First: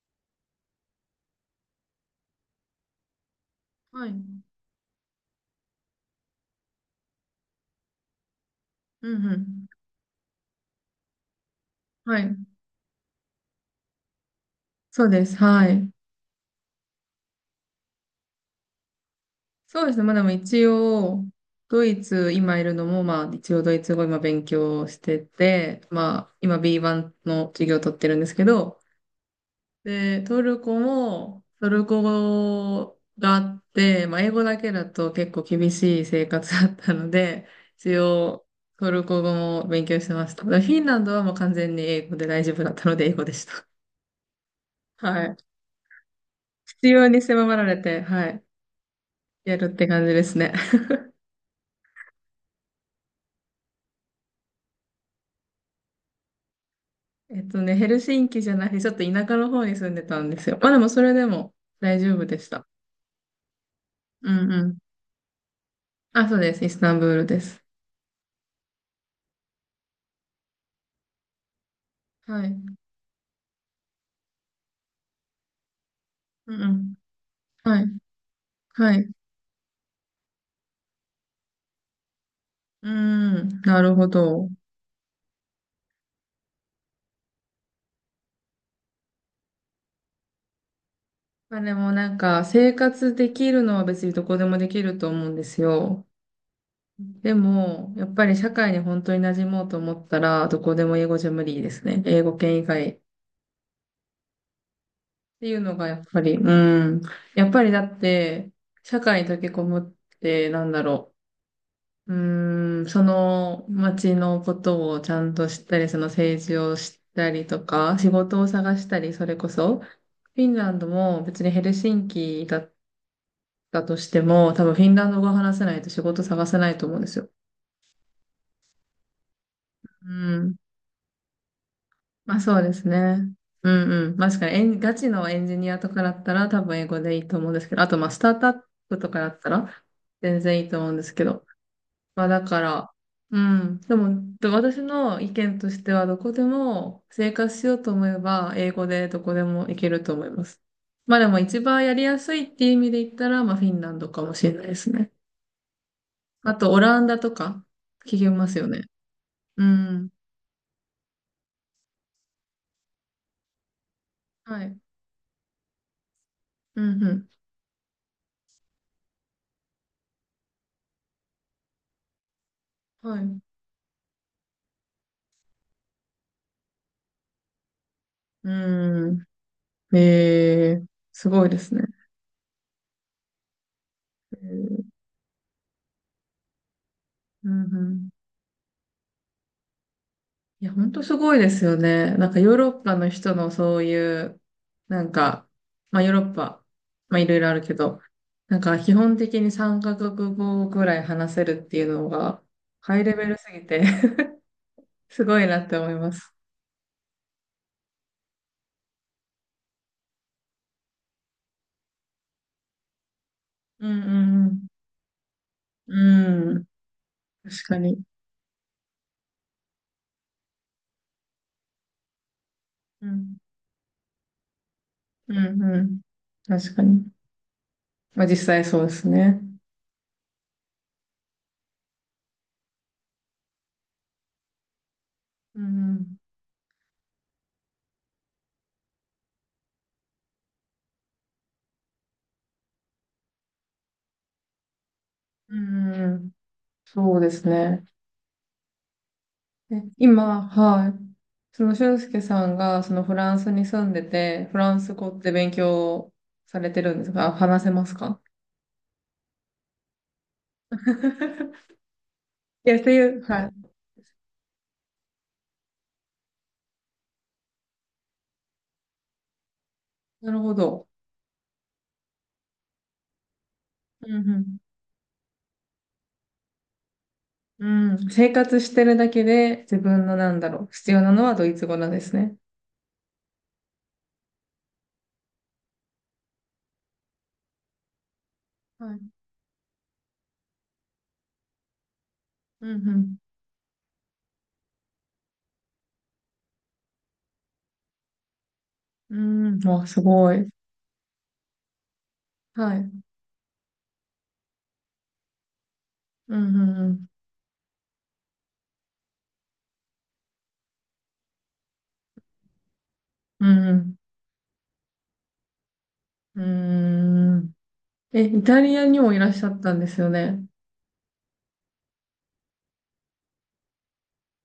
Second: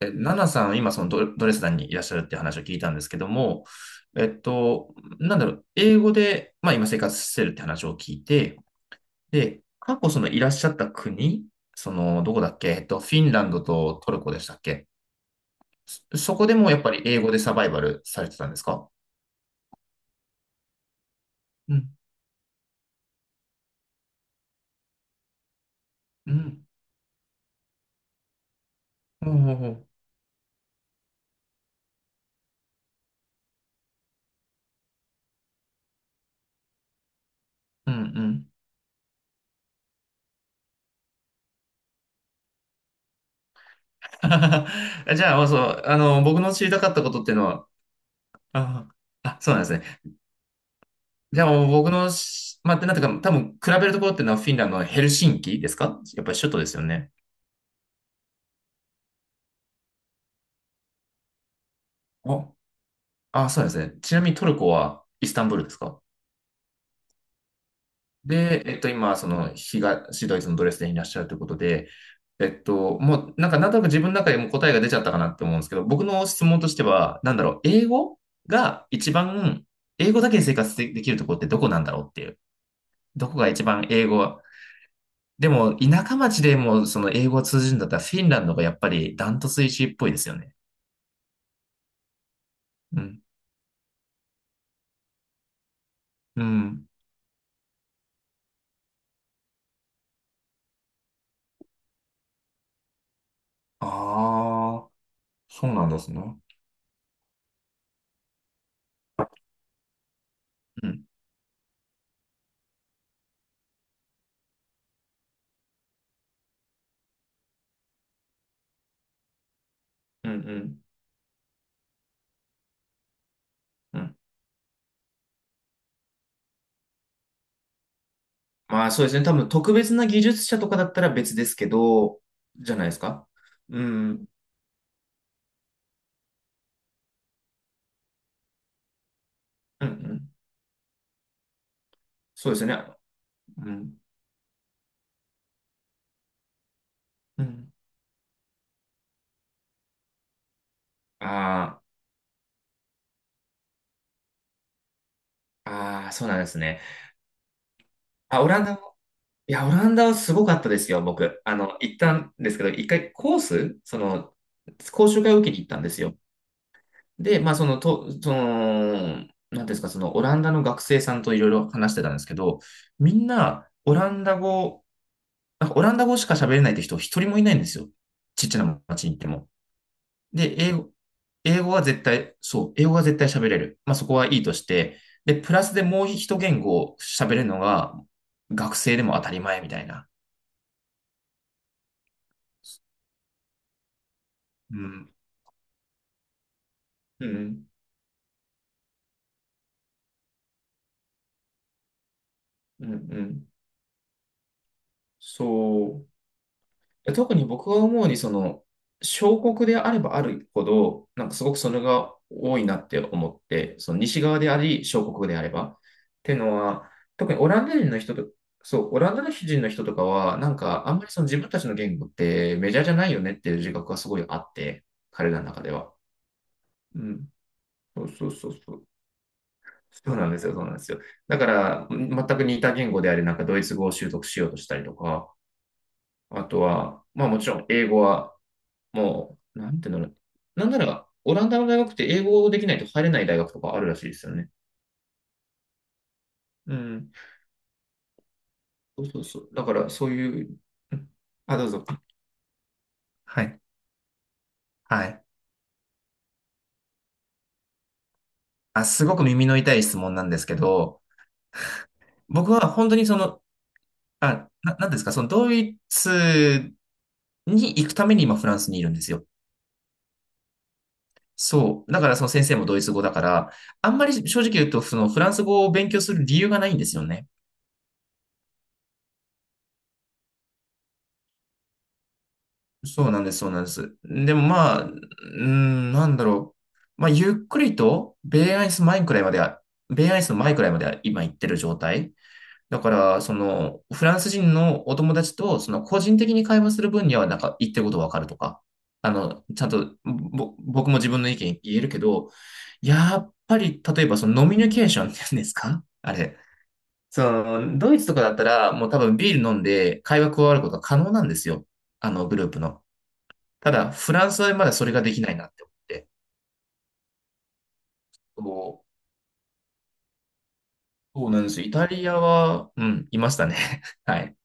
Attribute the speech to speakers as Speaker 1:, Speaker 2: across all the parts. Speaker 1: ナナさん、今そのドレスデンにいらっしゃるって話を聞いたんですけども、
Speaker 2: はい。うん
Speaker 1: なんだろう、英語で、まあ今生活してるって話を聞いて、
Speaker 2: う
Speaker 1: で、
Speaker 2: ん。
Speaker 1: 過去そのいらっしゃった国、そ
Speaker 2: は
Speaker 1: の、ど
Speaker 2: い。
Speaker 1: こだっけ、フィンランドとトルコでしたっけ？
Speaker 2: そうです。はい。
Speaker 1: そこでもやっぱり英語でサバイバルされてたんですか？
Speaker 2: そうですね。まあでも一応、
Speaker 1: う
Speaker 2: ド
Speaker 1: ん、
Speaker 2: イツ、今いるのも、まあ一応ドイツ語今勉強してて、ま
Speaker 1: う
Speaker 2: あ今
Speaker 1: ん、
Speaker 2: B1 の授業を取ってるんですけど、
Speaker 1: ほうほうほう、
Speaker 2: で、トルコも、トルコ語があって、まあ英語だけだと結構厳しい生活だったので、
Speaker 1: うん、
Speaker 2: 一
Speaker 1: う
Speaker 2: 応
Speaker 1: ん。
Speaker 2: トルコ語も勉強してました。でフィンランドはもう完全に英語で大丈夫だったので英語でした。
Speaker 1: じ
Speaker 2: はい。
Speaker 1: ゃあ、そう、僕の知りた
Speaker 2: 必
Speaker 1: かった
Speaker 2: 要
Speaker 1: こ
Speaker 2: に
Speaker 1: とっていうの
Speaker 2: 迫ら
Speaker 1: は、
Speaker 2: れて、はい。
Speaker 1: あ、あ、そう
Speaker 2: や
Speaker 1: なんで
Speaker 2: る
Speaker 1: す
Speaker 2: っ
Speaker 1: ね。
Speaker 2: て感じですね。
Speaker 1: じゃあ、僕のまあ、なんていうか、多分、比べるところっていうのはフィンランドのヘルシンキですか？やっぱり首都ですよね。
Speaker 2: ヘルシンキじゃなくて、ちょっと田舎の方に住んでたんですよ。まあでもそれでも大丈夫でし
Speaker 1: お、
Speaker 2: た。
Speaker 1: あ、そうですね。ちな
Speaker 2: う
Speaker 1: みにト
Speaker 2: ん
Speaker 1: ル
Speaker 2: う
Speaker 1: コ
Speaker 2: ん。
Speaker 1: はイスタンブールですか？
Speaker 2: あ、そうです。イスタンブールです。
Speaker 1: で、今、その、東ドイツのドレスデンにいらっしゃるということで、
Speaker 2: はい。
Speaker 1: もう、なんか、なんとなく自分の中でも答えが出ちゃったかなって思うんですけど、僕の質
Speaker 2: う
Speaker 1: 問
Speaker 2: んう
Speaker 1: として
Speaker 2: ん。
Speaker 1: は、なんだろう、
Speaker 2: はい。
Speaker 1: 英語が
Speaker 2: は
Speaker 1: 一
Speaker 2: い。
Speaker 1: 番、英語だけで生活できるところってどこなんだろうっていう、
Speaker 2: う
Speaker 1: どこが
Speaker 2: ん。
Speaker 1: 一
Speaker 2: な
Speaker 1: 番
Speaker 2: る
Speaker 1: 英
Speaker 2: ほ
Speaker 1: 語
Speaker 2: ど。
Speaker 1: でも、田舎町でも、その英語を通じるんだったら、フィンランドがやっぱりダントツ1位っぽいですよね。
Speaker 2: まあでもなんか、生
Speaker 1: う
Speaker 2: 活
Speaker 1: ん。
Speaker 2: できるのは別にどこでもできると思うんですよ。
Speaker 1: うん。
Speaker 2: でも、やっぱり社会に本当に馴染もうと思ったら、どこでも英語じゃ無理ですね。英語圏以外
Speaker 1: ああ、
Speaker 2: ていう
Speaker 1: そう
Speaker 2: の
Speaker 1: な
Speaker 2: が
Speaker 1: ん
Speaker 2: や
Speaker 1: で
Speaker 2: っ
Speaker 1: す
Speaker 2: ぱ
Speaker 1: ね。
Speaker 2: り、うん。やっぱりだって、社会に溶け込むって、なんだ
Speaker 1: うん。
Speaker 2: ろう。うん、その街のことをちゃんと知ったり、その政治を知ったりとか、仕事を探したり、それこそ、フ
Speaker 1: うん
Speaker 2: ィン
Speaker 1: う
Speaker 2: ラン
Speaker 1: ん
Speaker 2: ドも別にヘルシンキだったと
Speaker 1: う
Speaker 2: し
Speaker 1: ん。
Speaker 2: ても、多分フィンランド語を話せないと仕事探せないと思うんですよ。
Speaker 1: まあそうですね。多分特別な
Speaker 2: う
Speaker 1: 技術
Speaker 2: ん。
Speaker 1: 者とかだったら別ですけど、
Speaker 2: まあそうで
Speaker 1: じゃな
Speaker 2: す
Speaker 1: いですか。
Speaker 2: ね。う
Speaker 1: う
Speaker 2: んうん。
Speaker 1: ん。
Speaker 2: 確かにガチのエンジニアとかだったら多分英語でいいと思うんですけど、あとまあスタートアップとかだったら
Speaker 1: うんうん。
Speaker 2: 全然いいと思うんですけど。まあだ
Speaker 1: そうで
Speaker 2: か
Speaker 1: すね。
Speaker 2: ら、う
Speaker 1: う
Speaker 2: ん。
Speaker 1: ん。
Speaker 2: でも、で私の意見としてはどこでも生
Speaker 1: う
Speaker 2: 活し
Speaker 1: ん。
Speaker 2: ようと思えば英語でどこでもいけると思います。まあでも一
Speaker 1: あ
Speaker 2: 番やりやすいっていう意味で言ったら、まあフィンランドかもしれないですね。
Speaker 1: あ、ああ、そうなんで
Speaker 2: あ
Speaker 1: す
Speaker 2: とオ
Speaker 1: ね。
Speaker 2: ランダとか聞き
Speaker 1: あ、
Speaker 2: ま
Speaker 1: オ
Speaker 2: す
Speaker 1: ラン
Speaker 2: よ
Speaker 1: ダ
Speaker 2: ね。
Speaker 1: も、い
Speaker 2: う
Speaker 1: や、オランダ
Speaker 2: ん。
Speaker 1: はすごかったですよ、僕。行ったんですけど、一回コース、その、
Speaker 2: はい。
Speaker 1: 講習会を受けに行ったんですよ。
Speaker 2: うんう
Speaker 1: で、まあ、その、なんていうんですか、その、オランダの学生さんといろいろ話してたんですけど、
Speaker 2: ん。
Speaker 1: み
Speaker 2: は
Speaker 1: ん
Speaker 2: い。
Speaker 1: な、オランダ語、なんかオランダ語しか喋れないって人一人もいないんですよ。ちっちゃな町
Speaker 2: う
Speaker 1: に行っ
Speaker 2: ん。
Speaker 1: ても。
Speaker 2: え
Speaker 1: で、
Speaker 2: え、すごいで
Speaker 1: 英語
Speaker 2: す
Speaker 1: は
Speaker 2: ね。
Speaker 1: 絶対、そう、英語は絶対喋れる。まあ、そこは
Speaker 2: え
Speaker 1: いいとし
Speaker 2: ー
Speaker 1: て、で、プラスでもう一言語喋れる
Speaker 2: う
Speaker 1: の
Speaker 2: んう
Speaker 1: が、
Speaker 2: ん、
Speaker 1: 学生でも当たり前みたいな。
Speaker 2: いや、本当すごいですよね。なんかヨーロッパの人のそういう、
Speaker 1: う
Speaker 2: な
Speaker 1: ん、
Speaker 2: んか、まあヨーロッパ、まあい
Speaker 1: う
Speaker 2: ろいろある
Speaker 1: ん、
Speaker 2: けど、なんか基本的に三カ国語ぐらい話せるっていうのが、
Speaker 1: うん、
Speaker 2: ハ
Speaker 1: う
Speaker 2: イレベル
Speaker 1: ん。
Speaker 2: すぎて すごいなって思い
Speaker 1: そう。
Speaker 2: ます。
Speaker 1: 特に僕が思うに、その、小国であればあるほど、なんかすごくそれが多いなって思って、
Speaker 2: うん
Speaker 1: その西側
Speaker 2: う
Speaker 1: であ
Speaker 2: ん
Speaker 1: り、小国であれば。っ
Speaker 2: う
Speaker 1: ての
Speaker 2: ん。うん、
Speaker 1: は、特にオラ
Speaker 2: 確
Speaker 1: ンダ
Speaker 2: か
Speaker 1: 人の
Speaker 2: に。
Speaker 1: 人と、そう、オランダ人の人とかは、なんかあんまりその自分たちの言語ってメジャーじゃ
Speaker 2: う
Speaker 1: ないよねっ
Speaker 2: ん、
Speaker 1: ていう自覚がすごいあって、彼
Speaker 2: う
Speaker 1: らの
Speaker 2: ん
Speaker 1: 中で
Speaker 2: う
Speaker 1: は。
Speaker 2: ん。確か
Speaker 1: う
Speaker 2: に。
Speaker 1: ん。そう
Speaker 2: まあ
Speaker 1: そう
Speaker 2: 実
Speaker 1: そう
Speaker 2: 際
Speaker 1: そ
Speaker 2: そう
Speaker 1: う。
Speaker 2: ですね。
Speaker 1: そうなんですよ、そうなんですよ。だから、全く似た言語であり、なんかドイツ語を習得しようとしたりとか、
Speaker 2: うん
Speaker 1: あとは、まあもちろん英語は、もう、なんていうんだろう。なんなら、オランダの大学って英語できないと入れない大学とかあるらしいですよね。
Speaker 2: うん、うんうんうん、
Speaker 1: うん。
Speaker 2: そうですね。
Speaker 1: そうそうそう。だか
Speaker 2: え
Speaker 1: ら、そうい
Speaker 2: 今、
Speaker 1: う、
Speaker 2: はい。
Speaker 1: うん、あ、
Speaker 2: そ
Speaker 1: どう
Speaker 2: の
Speaker 1: ぞ。
Speaker 2: 俊介さんが、そのフラン
Speaker 1: は
Speaker 2: ス
Speaker 1: い。
Speaker 2: に住んでて、フランス
Speaker 1: は
Speaker 2: 語っ
Speaker 1: い。
Speaker 2: て勉強されてるんですかあ？話せますか？
Speaker 1: あ、すごく耳の痛い質問なんですけど、僕は
Speaker 2: いや、って
Speaker 1: 本当
Speaker 2: い
Speaker 1: にそ
Speaker 2: う、
Speaker 1: の、
Speaker 2: はい。
Speaker 1: なんですか、そのドイツに行くために今フランスにいるんですよ。
Speaker 2: なるほど。
Speaker 1: そう。だからその先生もドイツ語だから、あんま
Speaker 2: う
Speaker 1: り正直
Speaker 2: ん
Speaker 1: 言うと、そのフランス語を勉強する理由がないんですよね。
Speaker 2: うん。うん。生活してるだけで、自分のなんだろう、必要なのはドイツ語なんですね。
Speaker 1: そうなんです、そうなんです。でもまあ、うーん、なんだろう。まあ、ゆっくりと、
Speaker 2: はい。
Speaker 1: ベイアイスの前くらいまでは今行ってる状態。
Speaker 2: う
Speaker 1: だか
Speaker 2: ん
Speaker 1: ら、その、フランス人のお友達と、その、個人的に会話する分には、なんか、言ってることわかるとか、
Speaker 2: うん。う
Speaker 1: ちゃ
Speaker 2: ん。
Speaker 1: ん
Speaker 2: わ、
Speaker 1: と、
Speaker 2: すごい。
Speaker 1: 僕も自分の意見言えるけど、
Speaker 2: はい。
Speaker 1: やっぱり、例えば、その、ノミニケーションっていうんですかあ
Speaker 2: う
Speaker 1: れ。
Speaker 2: んうんうん。
Speaker 1: その、ドイツとかだったら、もう多分ビール飲んで会話加わることが可能なんですよ。グループの。
Speaker 2: う
Speaker 1: ただ、
Speaker 2: ん
Speaker 1: フランスはまだそれができないなって思って。
Speaker 2: うん。うん。え、
Speaker 1: そ
Speaker 2: イタリア
Speaker 1: う
Speaker 2: にもいらっしゃったんですよね。
Speaker 1: そうなんですよ。イタリアは、うん、いましたね。はい。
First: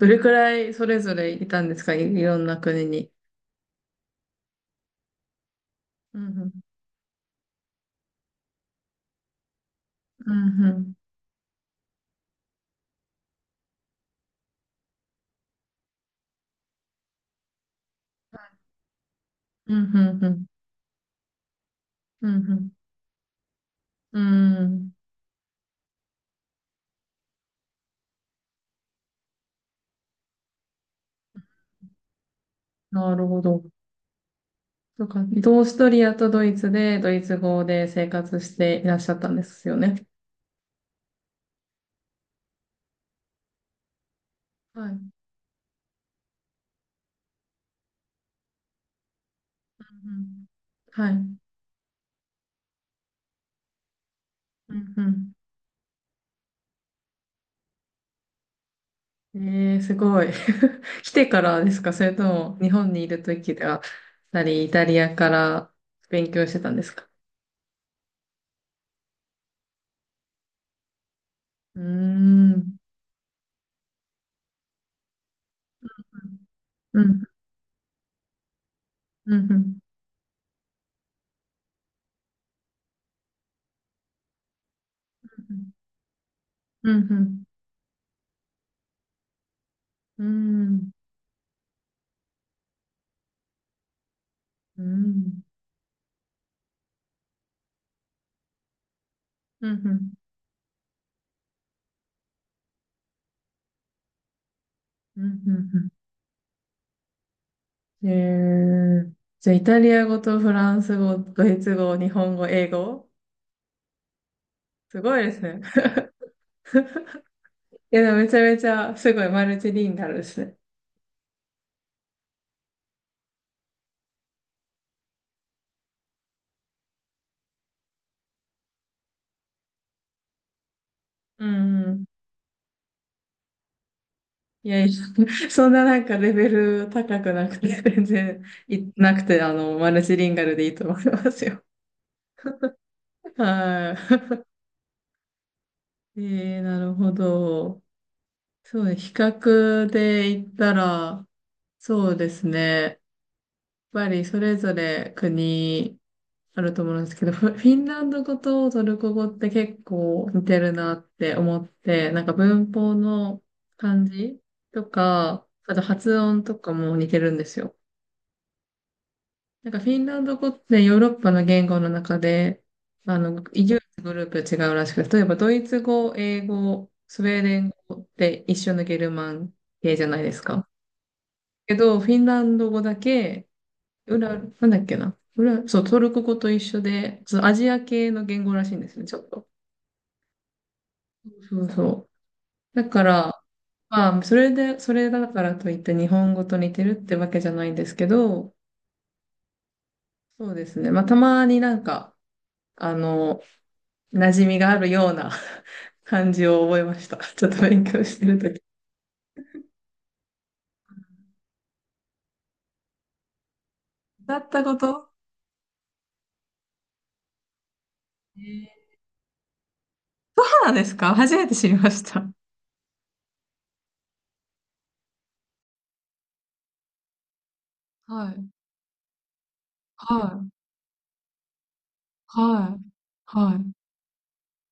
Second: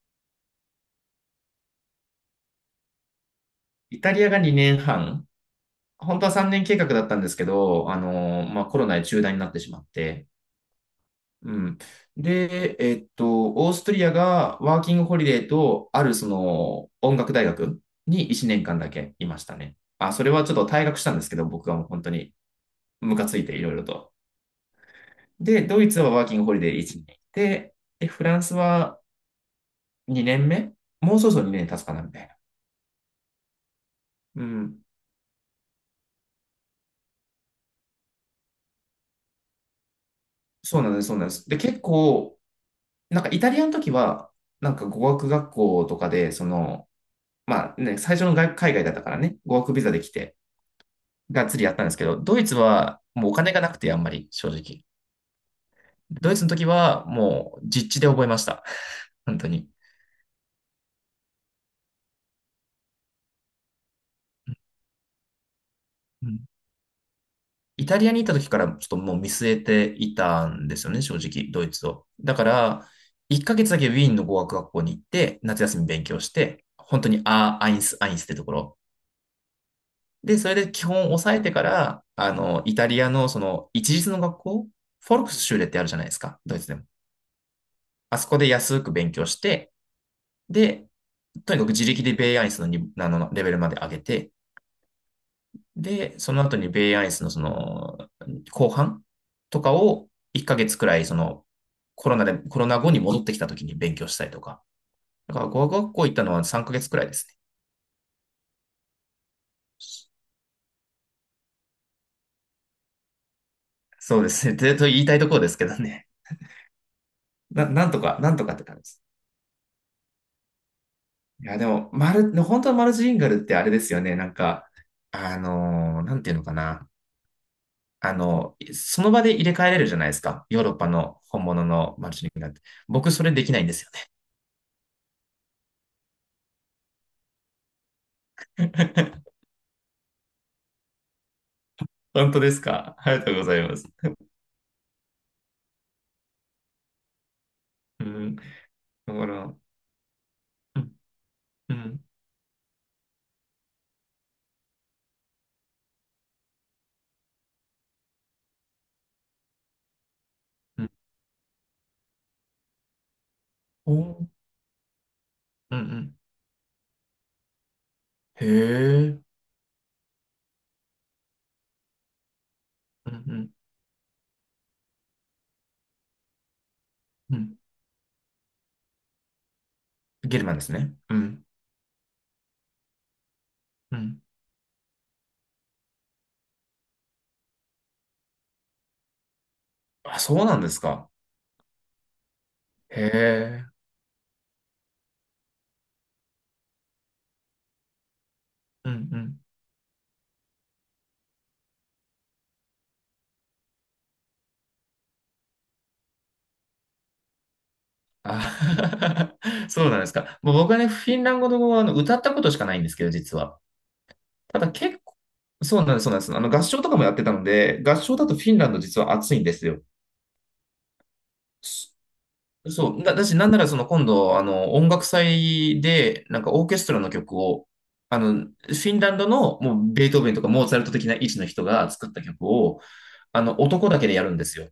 Speaker 2: どれくらいそれぞれいたんですか、いろんな国に？
Speaker 1: イタリアが2年半、
Speaker 2: う
Speaker 1: 本当は3
Speaker 2: ん、
Speaker 1: 年計画だったんですけど、まあ、コロナで中断になってしまって、
Speaker 2: うん、うん、
Speaker 1: うん。で、オーストリアがワーキングホリデーと、あるその音楽大学に1年間だけいました
Speaker 2: う
Speaker 1: ね。
Speaker 2: ん、
Speaker 1: あ、そ
Speaker 2: う
Speaker 1: れは
Speaker 2: ん、
Speaker 1: ちょっと退学したんですけど、僕はもう本当
Speaker 2: う
Speaker 1: に
Speaker 2: ん、うん、
Speaker 1: ムカついていろいろと。
Speaker 2: うん、
Speaker 1: で、ドイツはワーキングホリデー1年で、で、フランスは2年目もうそろそろ2年経つかなみたいな。
Speaker 2: なるほど。
Speaker 1: うん。
Speaker 2: そうか、オーストリアとドイツで、ドイツ語で生活していらっしゃったんですよね。
Speaker 1: そうなんです、そうなんです。で、結構、なんかイタリアの時は、なんか
Speaker 2: はい。う
Speaker 1: 語
Speaker 2: ん
Speaker 1: 学学校とかで、その、まあね、最初の海外だったからね、語学ビ
Speaker 2: う
Speaker 1: ザで来て、
Speaker 2: んはい。うん
Speaker 1: がっつりやったんですけど、ドイツはもうお金がなくて、あんまり正
Speaker 2: う
Speaker 1: 直。
Speaker 2: ん。
Speaker 1: ドイツの時はもう実地で覚えました。
Speaker 2: え
Speaker 1: 本当に。
Speaker 2: ー、すごい。来てからですか？それとも、日本にいるときでは、イタリアから
Speaker 1: う
Speaker 2: 勉
Speaker 1: ん、
Speaker 2: 強してたんですか？
Speaker 1: イタリアに行った時からちょっともう見据えていたんですよね、正直、ドイ
Speaker 2: うー
Speaker 1: ツを。だか
Speaker 2: ん。
Speaker 1: ら、1ヶ月だけウィーンの語学学校に行って、夏休み勉強して、
Speaker 2: うん、
Speaker 1: 本
Speaker 2: う
Speaker 1: 当に
Speaker 2: ん、
Speaker 1: アインスってところ。
Speaker 2: うん、うん、
Speaker 1: で、それで基本を抑えてから、イタリアのその一律の学校、フォルクス
Speaker 2: う
Speaker 1: シューレっ
Speaker 2: ん、
Speaker 1: てあるじゃないですか、ドイツでも。
Speaker 2: うん。うん
Speaker 1: あそこで安く勉強して、
Speaker 2: う
Speaker 1: で、
Speaker 2: ん、
Speaker 1: とにかく自力でベイアインスのにあのレベルまで上げて、
Speaker 2: うん、
Speaker 1: で、その後にベイアイスのその、後半と
Speaker 2: うん、
Speaker 1: か
Speaker 2: う
Speaker 1: を
Speaker 2: ん、
Speaker 1: 1ヶ月くらい、その、コロナ後に戻ってきた時に勉強したりとか。
Speaker 2: う
Speaker 1: だから語学
Speaker 2: ん、
Speaker 1: 学校行ったのは3ヶ月くらいですね。
Speaker 2: うん。じゃあ、イタリア語とフランス語、ドイツ語、日本語、英語
Speaker 1: そうですね。でと
Speaker 2: す
Speaker 1: 言いた
Speaker 2: ご
Speaker 1: い
Speaker 2: い
Speaker 1: と
Speaker 2: で
Speaker 1: こ
Speaker 2: す
Speaker 1: ろです
Speaker 2: ね。
Speaker 1: けど ね。な、なん
Speaker 2: い
Speaker 1: と
Speaker 2: や、でも
Speaker 1: か、
Speaker 2: め
Speaker 1: な
Speaker 2: ち
Speaker 1: ん
Speaker 2: ゃ
Speaker 1: とかっ
Speaker 2: め
Speaker 1: て
Speaker 2: ち
Speaker 1: 感じで
Speaker 2: ゃ、
Speaker 1: す。
Speaker 2: すごいマルチリンガルですね。
Speaker 1: いや、でも、本当はマルチリンガルってあれですよね。なんか、なんていうのかな。その場で入れ替えれるじゃないですか。ヨーロッパの本
Speaker 2: う
Speaker 1: 物の
Speaker 2: ん。
Speaker 1: マルチリンガルって。僕、それできないんですよ
Speaker 2: いやいや、そんななんかレベル高くなくて、全然
Speaker 1: ね。
Speaker 2: なくて、マルチリンガルでいいと思いますよ。
Speaker 1: 本当ですか。ありがとうございます。
Speaker 2: はい。えー、なるほど。
Speaker 1: うん。
Speaker 2: そうね、比
Speaker 1: だから、
Speaker 2: 較で言った
Speaker 1: うん、
Speaker 2: ら、
Speaker 1: うん、
Speaker 2: そうですね。それぞれ国あると思うんですけど、フィンランド語とトルコ語って結構似てる
Speaker 1: うん。
Speaker 2: なって思って、なんか文法の
Speaker 1: お
Speaker 2: 漢
Speaker 1: ー、
Speaker 2: 字とか、あ
Speaker 1: う
Speaker 2: と
Speaker 1: ん、うん、
Speaker 2: 発音とかも似てるんですよ。
Speaker 1: へえ。
Speaker 2: なんかフィンランド語ってヨーロッパの言語の中で、
Speaker 1: うん、うん、
Speaker 2: 唯一グループ違うらしくて、例えばドイツ語、英語、スウ
Speaker 1: う
Speaker 2: ェー
Speaker 1: ん。
Speaker 2: デン語って一緒のゲルマン系じゃないで
Speaker 1: ゲ
Speaker 2: す
Speaker 1: ルマンで
Speaker 2: か。
Speaker 1: すね。うん、
Speaker 2: けど、フィンランド語だけ
Speaker 1: うん、
Speaker 2: 裏、なんだっけな。裏、そう、トルコ語と一緒で、そう、アジア系の言語らしいんですね、ちょっと。
Speaker 1: あ、そうなんですか。
Speaker 2: そうそう。だ
Speaker 1: へ
Speaker 2: から、
Speaker 1: え。
Speaker 2: まあ、それだからといって日本語と似てるってわけじゃないんですけど、
Speaker 1: うん、うん。
Speaker 2: そうですね。まあ、たまになんか、あの、馴染みがあるような 感じを覚えました。ちょっと勉強してるとき。
Speaker 1: あ そうなんですか。もう僕はね、フィンランド語はあの歌ったことしかないんですけど、実は。
Speaker 2: だっ
Speaker 1: た
Speaker 2: た
Speaker 1: だ
Speaker 2: こ
Speaker 1: 結
Speaker 2: と、
Speaker 1: 構、そうなんです、そうなんです。あの合唱とかもやってたので、合唱だと
Speaker 2: え
Speaker 1: フィン
Speaker 2: ー
Speaker 1: ランド実は暑いんですよ。
Speaker 2: そうなんですか？初めて知りました。
Speaker 1: そう、だし、なんならその今度、音楽祭で、なんかオーケストラの曲を、
Speaker 2: はい、
Speaker 1: フィンランドのもうベー
Speaker 2: は
Speaker 1: トーベンと
Speaker 2: い、
Speaker 1: かモーツァルト的な位置の人が作った曲
Speaker 2: は
Speaker 1: を、
Speaker 2: い、は
Speaker 1: 男だけでやるんですよ。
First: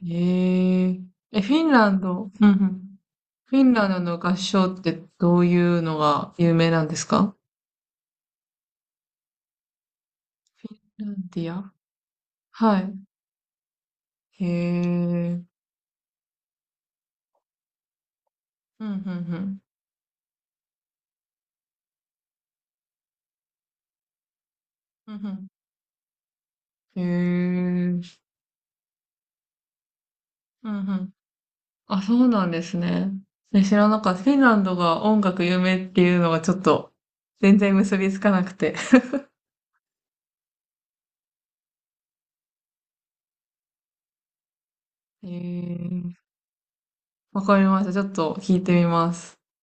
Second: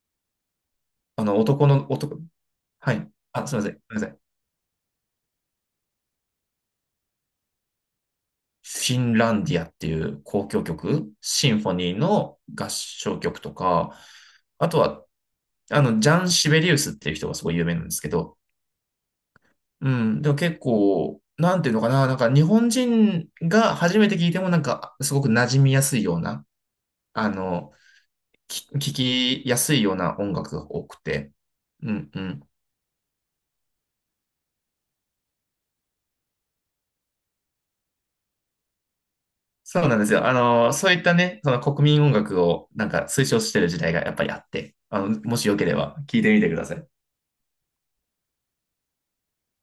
Speaker 2: い。えー、え、フィ
Speaker 1: 男
Speaker 2: ンラ
Speaker 1: の、
Speaker 2: ン
Speaker 1: 男、
Speaker 2: ド。うんうん
Speaker 1: はい。あ、すい
Speaker 2: フィ
Speaker 1: ませ
Speaker 2: ン
Speaker 1: ん、す
Speaker 2: ラ
Speaker 1: めま
Speaker 2: ン
Speaker 1: せ
Speaker 2: ドの
Speaker 1: ん。
Speaker 2: 合唱ってどういうのが有名なんですか？
Speaker 1: フィンランディアっていう交響
Speaker 2: フィンラ
Speaker 1: 曲、
Speaker 2: ンデ
Speaker 1: シ
Speaker 2: ィ
Speaker 1: ン
Speaker 2: ア。
Speaker 1: フォニーの合
Speaker 2: はい。
Speaker 1: 唱曲とか、
Speaker 2: へ
Speaker 1: あとは、
Speaker 2: え。
Speaker 1: ジャン・シベリウスっていう人がすごい有名なんですけど、
Speaker 2: うん、うん、うん。
Speaker 1: うん。でも結構、なんていうのかな、なんか日本人が初めて聞いてもなんか
Speaker 2: うん、
Speaker 1: す
Speaker 2: う
Speaker 1: ごく
Speaker 2: ん。
Speaker 1: 馴染みやすいような、
Speaker 2: へえ。う
Speaker 1: あの、
Speaker 2: ん、
Speaker 1: 聞きやすいような音楽
Speaker 2: う
Speaker 1: が多く
Speaker 2: ん。
Speaker 1: て。う
Speaker 2: あ、
Speaker 1: ん
Speaker 2: そ
Speaker 1: う
Speaker 2: うな
Speaker 1: ん。
Speaker 2: んですね。え知らなかった。フィンランドが音楽有名っていうのがちょっと全然結びつかなくて。
Speaker 1: そうなんですよ。そういったね、その国民音楽をなんか推奨してる時代がやっぱりあって、
Speaker 2: へ
Speaker 1: もしよければ
Speaker 2: え。
Speaker 1: 聞いてみてください。
Speaker 2: わかりました。ちょっと聞いてみます。